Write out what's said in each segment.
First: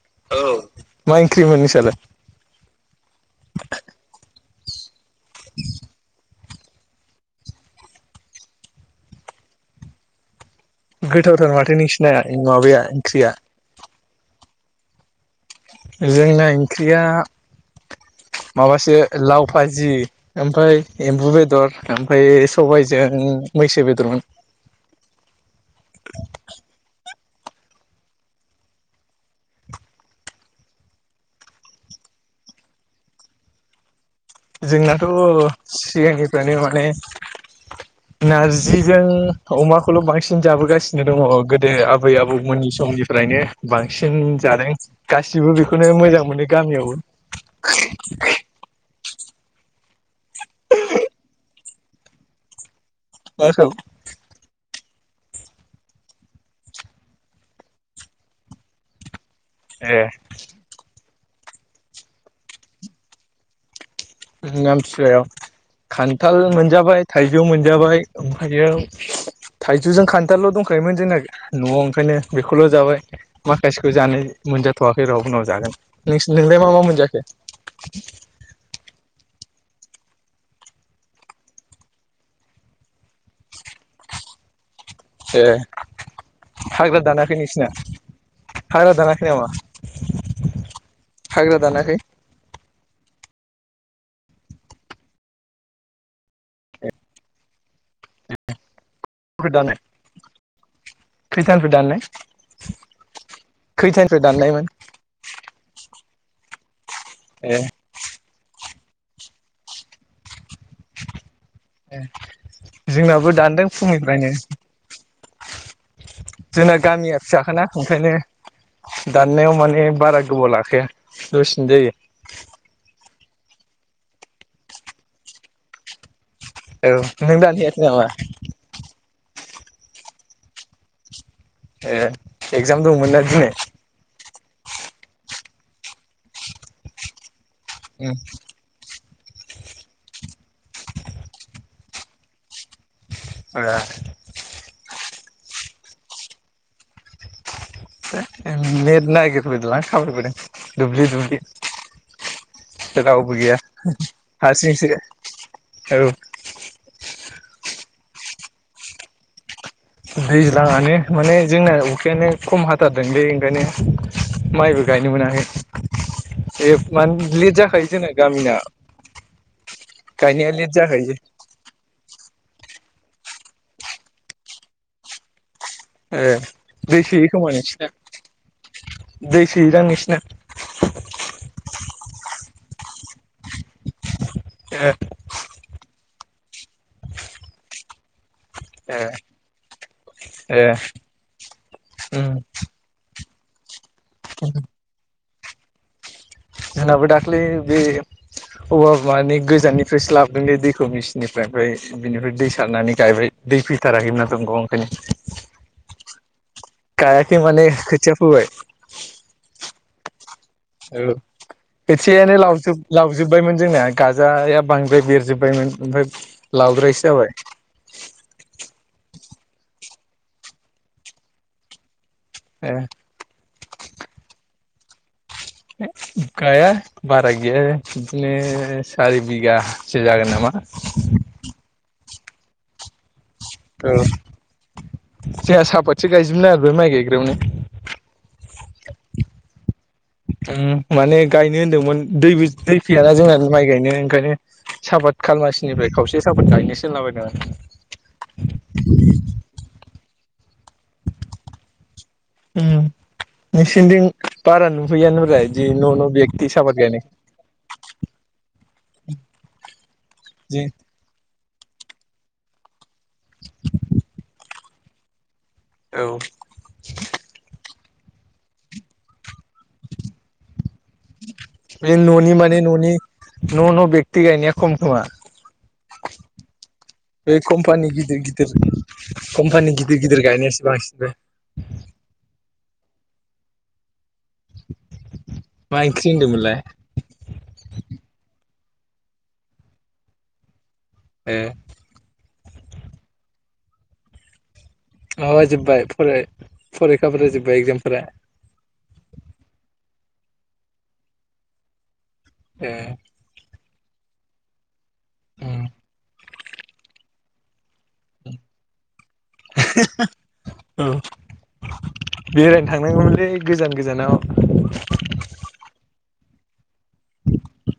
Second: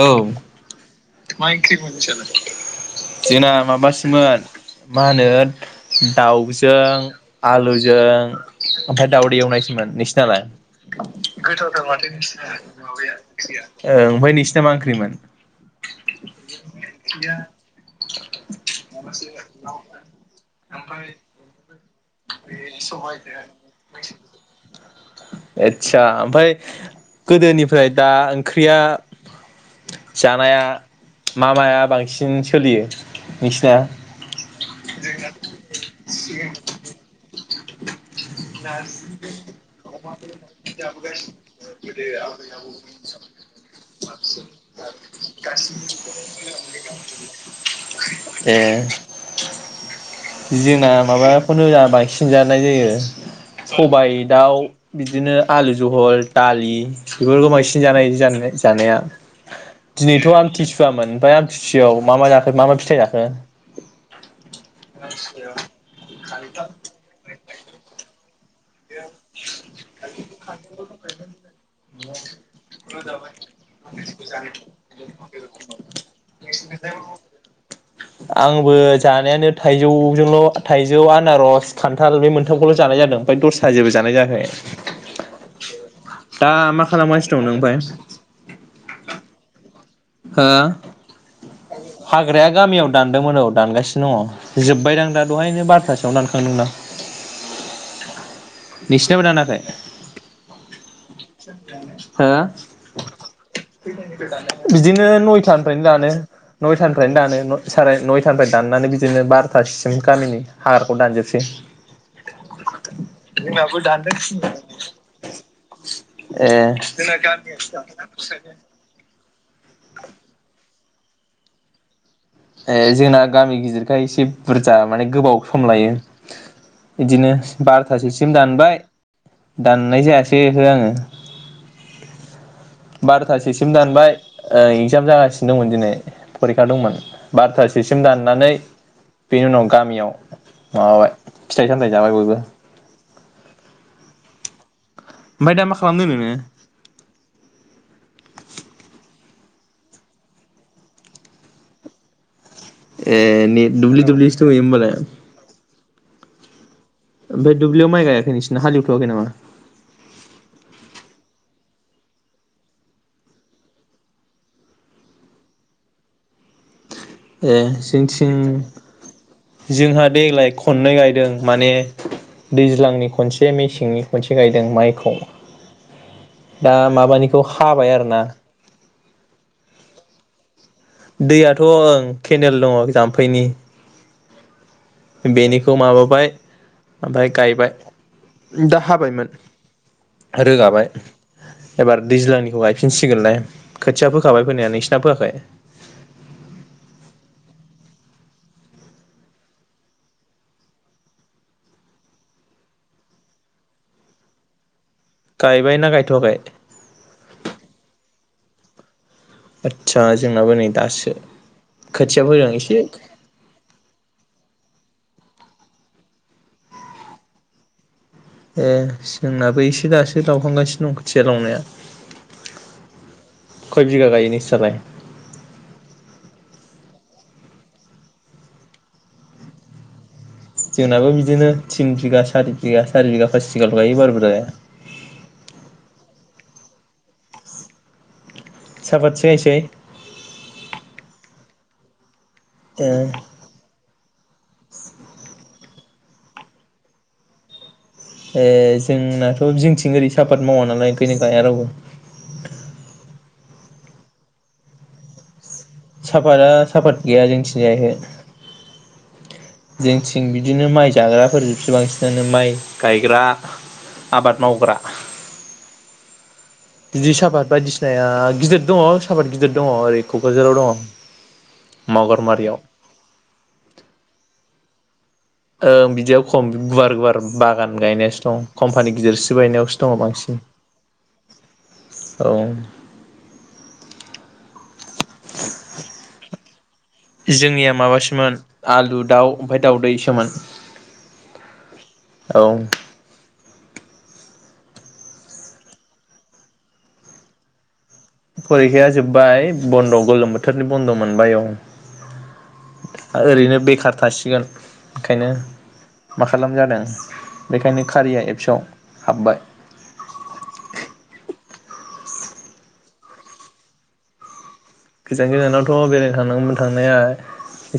औ। मा ओंख्रिमोन नोंसालाय जोंना माबासोमोन मा होनो दाउज जों आलुजों ओमफ्राय दावदै एवनायसोमोन। नोंसिनालाय? गोथावथार माथो नोंसिनाया माबाया ओंख्रिया। ओ ओमफ्राय नोंसिना मा ओंख्रिमोन? जोंना ओंख्रिया माबासो लाव भाजि ओमफ्राय एम्बु बेदर ओमफ्राय सबायजों मैसो बेदरमोन। आदसा ओमफ्राय गोदोनिफ्राय दा ओंख्रिया जानाया मा माया बांसिन सोलियो नोंसिना? जोंनाथ' सिगांनिफ्रायनो माने नारजिजों अमाखौल' बांसिन जाबोगासिनो दङ गोदो आबै आबौमोननि समनिफ्रायनो बांसिन जादों गासिबो बेखौनो मोजां मोनो गामियावबो। ए जोंना माबाखौनो बांसिन जानाय जायो। सबायाइ दाउ। बिदिनो आलु जहल दालि बेफोरखौ बांसिन जानाय जानाय जानाया। ए दिनैथ' आमथिसुवामोन। ओमफ्राय आमथिसियाव मा मा जाखो मा मा फिथाइ जाखो। आमथिसुवायाव खान्थाल मोनजाबाय थाइज ज' मोनजाबाय। हायाव थाइजौजों खान्थालल' दंखायोमोन जोंना न'आव ओंखायनो बेखौल' जाबाय, माखासेखौ जानाय मोनजाथ'वाखै र उनाव जागोन। नों नोंलाय मा मा मोनजाखो? आंबो जानायानो थाइजौजोंल' थाइजौ आनारस खान्थाल बे मोनथामखौल' जानाय जादों, ओमफ्राय दस साजोबो जानाय जायाखै। ए दा मा हाग्रा खालामगासिनो दानाखै दं नों नोंसिना ओमफ्राय हाग्रा दानाखै नामा? हो हाग्रा दानाखै हाग्राया गामियाव दान दोंमोन औ दानगासिनो दङ जोबबाय दांं दा दहायनो बार'थासोआवनो दानखांदों दां। नोंसोनाबो दानाखै। दानाय खैथानिफ्राय दाननाय हो खैथानिफ्राय दाननायमोन बिदिनो नयथानिफ्रायनो दानो। नय फ्रायनो ए दानो साराय नय नयथानिफ्राय दाननानै बिदिनो बार'थासिम गामिनि हाग्राखौ दानजोबसै। आंबो दानदों फुंनिफ्रायनो ए जोंना गामिया फिसाखाना ओंखायनो दाननायाव मा माने बारा गोबाव लाखाया। दसेनो जायो। ए जोंना गामि गिदिरखाय एसे बुरजा माने गोबाव सम लायो। औ बिदिनो नों दानहैयाखै नामा बार'थासोसिम दानबाय। दाननाय जायासैखौ ओहो आङो। ए एगजाम दंमोन ना दिनै बार'थासोसिम दानबाय, ओ एक्जाम जागासि दंमोन दिनै फरिखा दंमोन। बारथाासोसिम उम दाननानै बेनि उनाव गामियाव माबाबाय फिथाइ फिथाइ सामथाय जाबाय बयबो आरो ओमफ्राय दा मा खालामदों नो नोंङो नेट नागिरबोदों लां थाबायबोदों दुबलि दुबलि ए नेट दुबलि दुबलि सो दंङ हारसिंसो ओमबालाइ औ ओमफ्राय दुब्लियाव माइ गायाखै नोंसिरना हालएवथवाखै नामा दैज्लाांआनो माने जोंना अखायानो खम हाथारदोंलै ओंखायनो माइबो गायनो मोनाखै बे ए जोंथिं जोंहा देग्लाय गायनाया लेट खननै जाखायो गायदों माने दैज्लांनि खनसे मेसेंनि खनसे गायदों माइखौ ए दा दै सोयो माबानिखौ खोमा नोंसिना खाबाय आरोना दै सोयोदां नोंसिना दैयाथ ओं केनेल दंङ जाम्फैनि हो बेनिखौ माबाबाय ओमफाय गायबाय दा ए हाबायमोन ए रोगाबाय एबार उम दैज्लांनिखौ गायफिनसिगोनलाय खोथिया फोखाबाय फैानाया नोंसिना फोआखै जोंनाबो दाख्लै बे औवा माने गोजाननिफ्रायसो लाबोदोंलै दैखौ मेचिननिफ्राय ओमफ्राय बिनिफ्राय दै सारनानै गायबाय दै फैथाराखैमोन दंग आव गायबाय ना गायथ'वाखै [unintelligible] गायाखै माने खोथिया फोबाय [inaudible] आदसा जोंनाबो नै औ दासो खोथिया खोथिायानो फोदों एसे लावजोब लावजोबबायमोन जोंनाया गाजाया बां बो बेरजोबबायमोन ओमफाय लावद्रायसो जाबाय ए जोंनाबो एसे दासो लावखांगासिनो दं खोथिया लावनाया ए खै बिगा गायो नोंसा लाय ए गाया बारा गैया बिदिनो सारि बिघासो जागोन नाम जोंनाबो बिदिनो थिन बिगासो हारि बिघा सारि बिघा हासिगां लायो औ बारबोरा गायजुबनो नारबाय माइ गायग्रायावनो साफात सो गायसै उम माने गायनो होनदोंमोन दैबो दै ओ फैयाना जोंना माइ गायनो ओंखायनो साफात खालमासिनिफाय खावसे साफात गायनोसो होनलाबायदों आ ए जोंनाथ जिंथिं ओरै थाफाद मावा नालाय ओंखायनो गाया रावबो उम नोंसोरदिं बारा नुहैयानो ब्रा साफादा साफाद गैया जोंथिं जाय ओहो जोंथिं बिदि बिदिनो माइ जाग्राफोर से बांसिनानो माइ गायग्रा आबाद मावग्रा औ बिदि साफाद बायदिसिना जाया गिदिर दङ साफात गिदिर दङ ओरै क'क्राझाराव दङ। बे न'नि मानि मावगारमारियाव न'नि न' न' बेखथि गायनाया खम खोमा ओं बिदियाव खम गुवार गुवार बे बागान कम्पानि गिदिर गायनायसो दं गिदिर कम्पानि गिदिरसो कम्पानि बायनायावसो गिदिर दङ गिदिर बांसिन गायनायासो बांसिन बे औ। मा ओंख्रि होनदोंमोनलाय जोंनिया माबासोमोन आलु दाउ ओमफाय दाउदैसोमोन ए औ माबा जोबबाय फराय फरेखाफोरा जोब्बाय एगजामफोरा फरिखाया जोब्बाय बन्द' गोलोम बोथोरनि बन्द' मोनबाय औ। ए ओरैनो बेखार थासिगोन खायनो मा खालाम जादों बेखायनो कारिया एप्सआव हाबबाय औ बेरायनो थांनांगौमोनलै गोजान गोजानाव गोजान गोजानावथ' बेरायनो थानांगौमोन। थांनाया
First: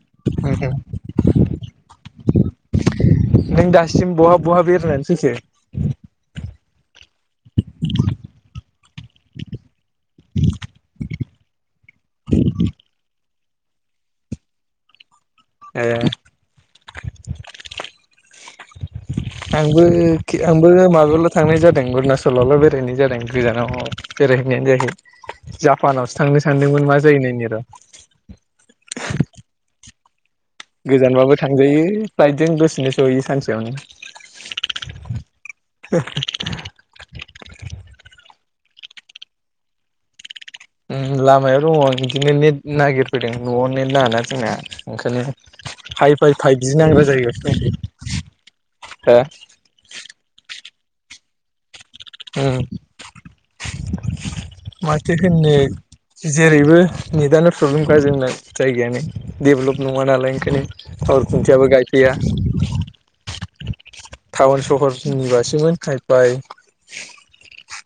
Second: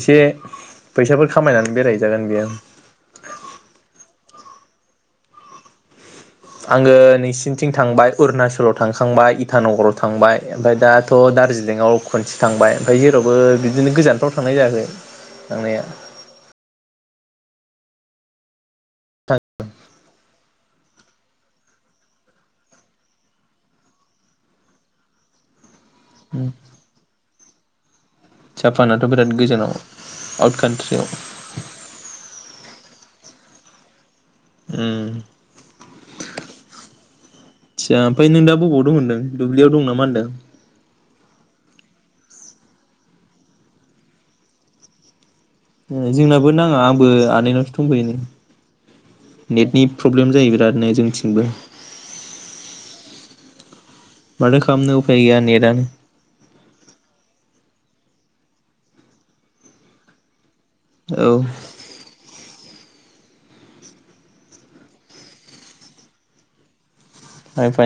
एसे नों फैसाफोर खामायनानै बेराय जागोन बेयो दासिम बहा बहा बेरायना फैखो आङो नोंसिनिथिं थांबाय अरुणाचलाव थांखांबाय इटानगराव थांबाय ओमफ्राय दाथ' दारजिलिंआव खनसे थांबाय ओमफ्राय जेराव बो बिदिनो गोजानफ्राव थांनाय जायाखै थांनाया ए आंबो आंबो माबायावल' थांनाय जादों अरुणाचलावल' बेरायहैनाय जादों गोजानाव बेरायहैनायानो जायाखै जा फानावसो थांनो सानदोंमोन मा जायो नायनि दा जापानाथ' बिराद गोजानाव आउट कान्ट्रियाव गोजानबाबो थांजायो फ्लाइटजों दसेनो से सहैयो सानसेयावनो उम थिया ओमफ्राय नों दा बबाव दं होनदों दुब्लियाव दं नामा होनदों। लामायाव दङ बिदिनो नेट नागिरफैदों न'आव नेट नाङाना जोंना ओंखायनो हाइ फाइ जोंनाबो फाइभजि नाङा नांग्रा आंबो जायो आनैनावसो दंफैयो नै दा नेथनि फ्रब्लेम जायों बेरादनो जोंनिथिंबो ओ। माथो खालामनो माथो उफाय गैया होननो नेटआनो जेरैबो नेटआल' प्रब्लेमखा जोंना जायगायानो, डेभलप नङा नालाय ओंखायनो टावर औ खुन्थियाबो गायफैया। [inaudible] टाउन सहरनि बासोमोन हायफाय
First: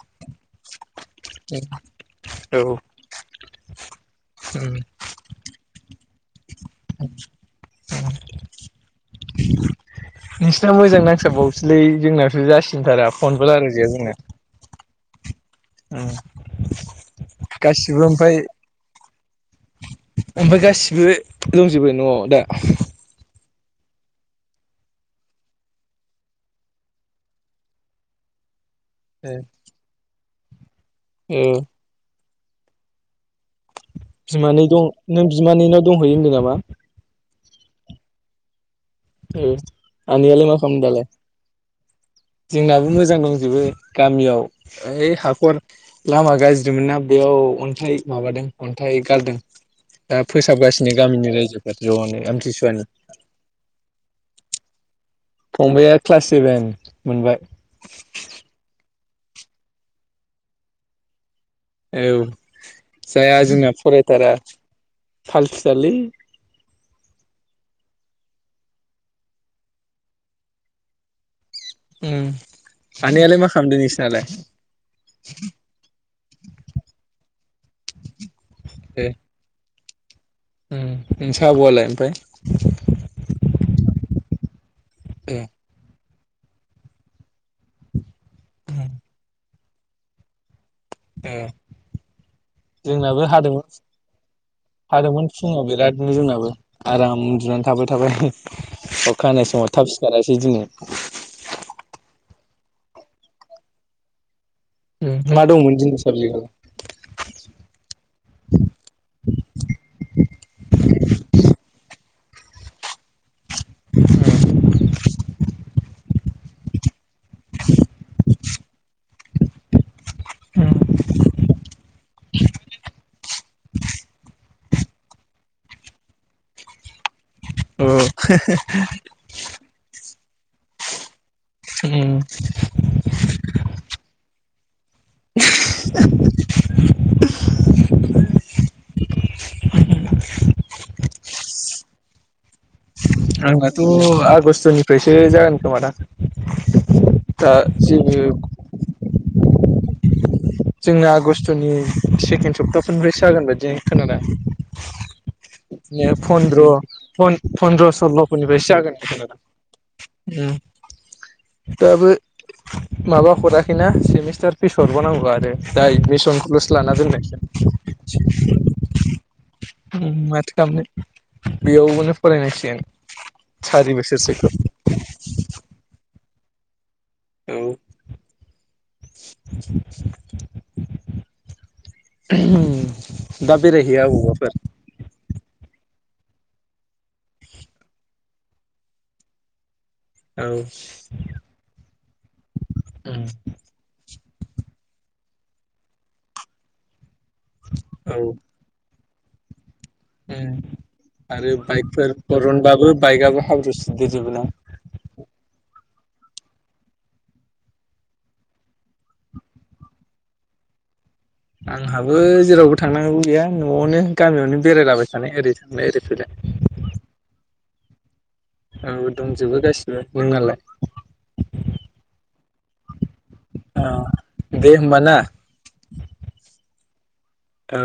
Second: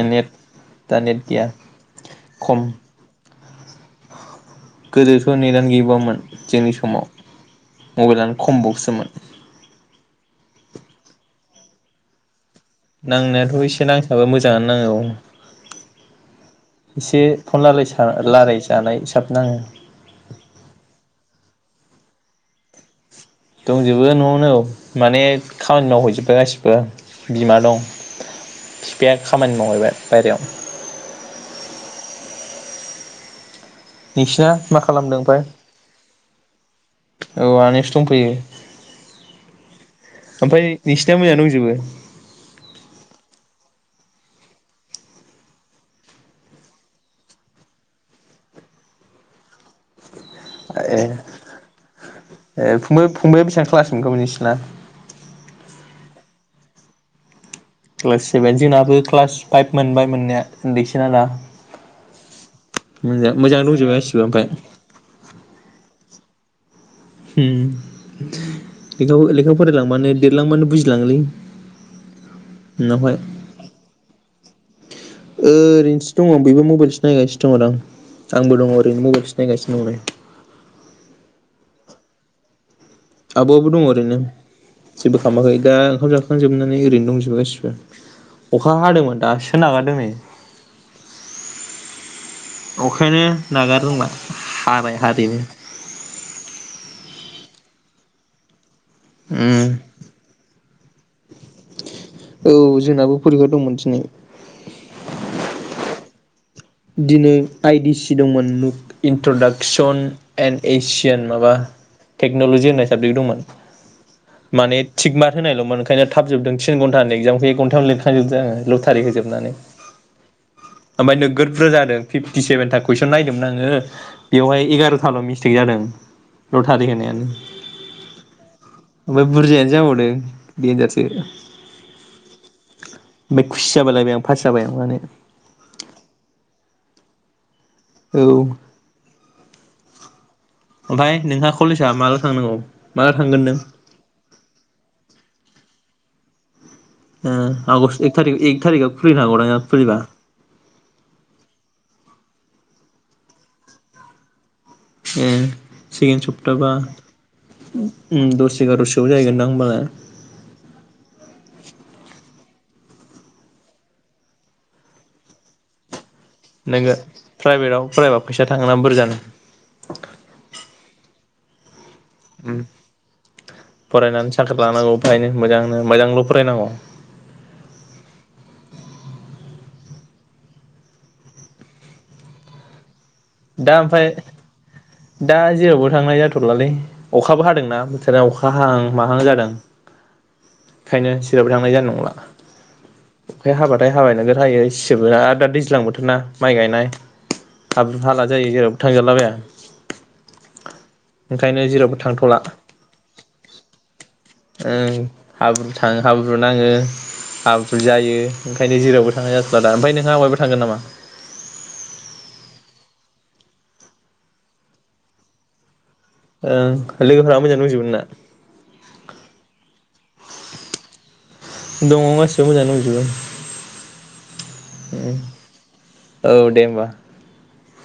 नेट, दा नेट गैया औ खम। गोदोथ' नेटयानो गैबावामोन, जोंनि समाव, मबाइलानो खमबावसोमोन। नोंसिना मोजां नांसाब बावोसोलै, जोंनाावथ' जासिन नांनायाथ' एसे नांसाबो मोजाङानो नाङो औ। एसे फन गासिबो लालायसा लायराइजानाय एसे नाङो। ओमफाय गासिबो दंजोबो न'आव दा? दंजोबो न'आवनो औ माने खामानि मावहैजोब्बाय गासिबो बिमा दं। फिफाया खामानि मावहैबाय बायहेरायाव। ओम। नोंसिना बिमानै मा दं खालामदों नों ओमफ्राय बिमानैनाव दंहैयो होनदों ना मा? औ आनैनावसो दंफैयो, ओ आनैयालाय मा ओमफ्राय खालामदों दालाय? नोंसिना मोजां दंजोबो जोंनाबो मोजां दंजोबो। गामियाव ओइ हाखर लामा गाज्रिमोन ना बेयाव अन्थाइ माबादों अन्थाइ गारदों। दा फोसाबगासिनो ए गामिनि रायजोफ्रा ज'नो आमथिसुवानि। ना? फंबाइआ क्लास सेभेन मोनबाय। क्लास सेभेन जोंनाबो क्लास फाइभ मोनबाय मोननाया उन्दैसोना दा। औ मोजां जाया मोजां जोंना दंजोबो गासिबो फरायथारा ओमफ्राय फालथु थारलै। हम लेखाखौ लेखा फरायलांबानो देरलांबानो बुजिलाङोलै। उम उनावहाय आनैयालाय मा खालामदों नोंसिनालाय ओरैनोसो दङ बेबो मबाइलसो नायगासिनो दङो दां। आंबो दङ ओरैनो ए माबाइलसो नायगासिनो दं दायो। उम नोंसा आबआलाय ओमफाय? आब'आबो दं ओरैनो। जेबो ए खालामाखै दा ओंखाम जा खां जोबनानै ओरैनो दंजोबो गासिबो अखा हादोंमोन दासो नागारदों नै ए अखायानो जोंनाबो हादोंमोन नागार रोंला हाबाय हादोंमोन हादैनो फुङाव बिरादनो जोंनाबो आराम उन्दुनानै था थाबाय थाबाय अखा हानाय समाव थाब सिखारासै दिनै। [unintelligible] औ जोंनाबो फरिखा दंमोन दिनै। उम मा दंमोन दिनै साबजेकआ? दिनै आइ डि सि दंमोन नु इन्ट्रडाक्सन एण एसियान माबा टेक्न'ल'जि होननाय साबजेक्ट दंमोन। माने थिग मार्ग होनायलमोन ओंखायनो थाब जोबदों थिन घन्टानि एक्जामखो एक घन्टायावनो लिरखां जोबदो आङो लथारि होजोबनानै ओमफाय नोगोद बो जादों फिफटि सेभेनथा कुइसन नायदोंमोन आङो बेवहाय एगार'थाल' मिस्टेक जादों लथारि होनायानो अ ओमफ्राय बुरजायानो जाबावदों देनजारसो बे खूसि बालायबाय आं फास जाबाय माने। औ ओमफ्राय नोंहा कलेजआ माला थांनांगौ? माला थांगोन नों आंनाथ आगष्टनिफ्रायसो जागोन खोमा दां। ओ आगस्ट एक थारि ए थारिख आव खुलिनो हागौ दां। जोंना आगष्टनि सेकेण्ड सप्तासोनिफ्रायसो जागोन बायदि खोनादां। ए नो सेकेण्ड फन्द्र सप्ताबा फन-फन्द्र उम सल्ल' दस फोरनिफ्रायसो जागोन एगार'सोआव होन्नाय खोनादां। जाहैगोनदां होमबालाय औ। दाबो माबा हराखैना सेमिस्टार फिस हरबाव नांगौ आरो दा एदमेस सनखौलसो लाना नोङो दोननाय प्राइभेटाव फरायबा फैसा जादों थाङोना बुरजानो उम माथो खालामनो। बेयावबो उम फरायनानै बोसोरसोखौ साख्रि लानांगौ बेहायनो मोजांनो मोजां ल फरायनांगौ। औ। [unintelligible] दा ओमफाय दा जेरावबो थांनाय जाथ'लालै अखाबो हादोंना बोथोरा अखा हाहां माहां जादों। बेखायनो सिरावबो थांनाय जानाय नंला अखाय हाबाथाय हाबाय नोगो थायो इसबो आरो दा दैज्लां बोथोर ना माइ गायनाय। [unintelligible] थाला जायो जेरावबो था थांगेरलाबाया उम आरो बाइकफोर थांथ'ला बरनबाबो बाइकआबो हाब्रु सिददेर जोबो ना? ओ हाब्रु थाङो हाब्रु नाङो हाब्रु जायो ओंखायनो जेरावबो थांनाय जाथ'ला दा ओमफ्राय नोंहा माबायाव थांगोन नामा? आंहाबो जेरावबो थांनांगौ गैया न'आवनो गामियावनो बेरायलाबाय थानाय ओरै थांनाय ओरै फैलाय ओं लोगोफ्रा मोजां दंजोबो? ना। आंबो दंजोबो गाससिबो नोंनालाय दङ गासिबो मोजाङै दंजोबो आं दे होमब ना। औ दे होमबा औ।